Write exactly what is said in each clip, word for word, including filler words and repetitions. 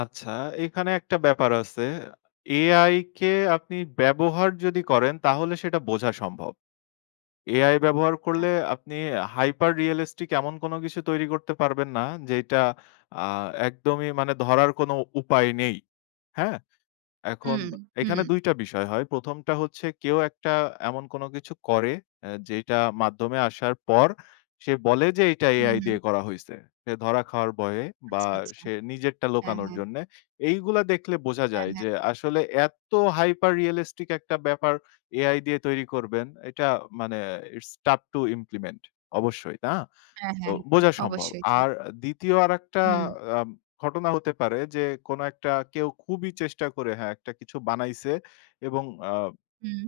আচ্ছা, এখানে একটা ব্যাপার আছে। AI কে আপনি ব্যবহার যদি করেন, তাহলে সেটা বোঝা সম্ভব। AI ব্যবহার আ। করলে, আপনি হাইপার রিয়ালিস্টিক এমন কোন কিছু তৈরি করতে পারবেন না, যেটা আ একদমই মানে ধরার কোনো উপায় নেই। হ্যাঁ? এখন হুম, হুম। এখানে দুই টা বিষয় হয়। হয় প্রথম টা হচ্ছে, কেউ একটা এমন কোন কিছু করে, আ যেটা মাধ্যমে আসার পর সে বলে যে, "এটা AI উহুম। দিয়ে করা হইছে।" সে ধরা খাওয়ার ভয়ে বা আচ্ছা, আচ্ছা। সে নিজেরটা হ্যাঁ, লুকানোর হ্যাঁ। জন্যে। এইগুলা দেখলে বোঝা হ্যাঁ, যায় হ্যাঁ। যে, আসলে এত হাইপার রিয়ালিস্টিক একটা ব্যাপার, AI দিয়ে তৈরি করবেন। এটা মানে ইটস টাফ টু ইমপ্লিমেন্ট অবশ্যই, না? হ্যাঁ, তো, হ্যাঁ, হ্যাঁ। বোঝা সম্ভব। অবশ্যই, জি। আর দ্বিতীয় আরেকটা হুম। আম ঘটনা হতে পারে যে, কোনো একটা কেউ খুবই চেষ্টা করে, হ্যাঁ, একটা কিছু বানাইছে এবং আ হুম।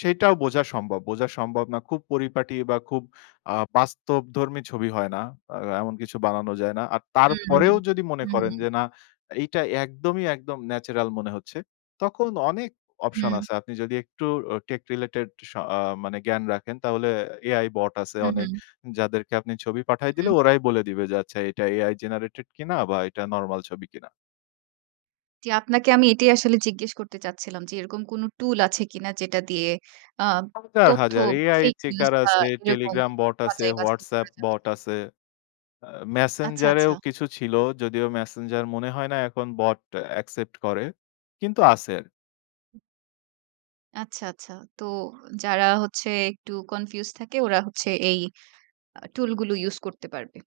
সেটাও বোঝা সম্ভব। বোঝা সম্ভব না, খুব পরিপাটি বা খুব আ বাস্তবধর্মী ছবি হয় না। আ এমন কিছু বানানো যায় না। আর উহুম, তারপরেও যদি মনে করেন উহুম। যে, "না, এইটা একদমই একদম, ন্যাচারাল মনে হচ্ছে," তখন অনেক অপশন হুম। আছে। আপনি যদি একটু ও টেক রিলেটেড স মানে জ্ঞান রাখেন, তাহলে AI বট আছে হুম, অনেক, হুম। যাদেরকে আপনি ছবি পাঠাই দিলে, হুম। ওরাই বলে দিবে যে, আচ্ছা, এটা AI জেনারেটেড কিনা বা এটা নরমাল ছবি কিনা? জি, আপনাকে আমি এটাই আসলে জিজ্ঞেস করতে চাচ্ছিলাম যে, এরকম কোন টুল আছে কিনা? যেটা দিয়ে আ হাজার, তথ্য, হাজার, AI ফেক নিউজ চেকার বা আছে। এরকম Telegram বট আছে, বাছাই, বাছাই WhatsApp করা যাবে কিনা? বট আছে। আ আচ্ছা, Messenger এও আচ্ছা। কিছু ছিল। যদিও Messenger মনে হয় না এখন বট অ্যাকসেপ্ট করে। কিন্তু আছে। আচ্ছা, আচ্ছা। তো, যারা হচ্ছে একটু কনফিউজ থাকে, ওরা হচ্ছে এই আ টুলগুলো ইউজ করতে পারবে।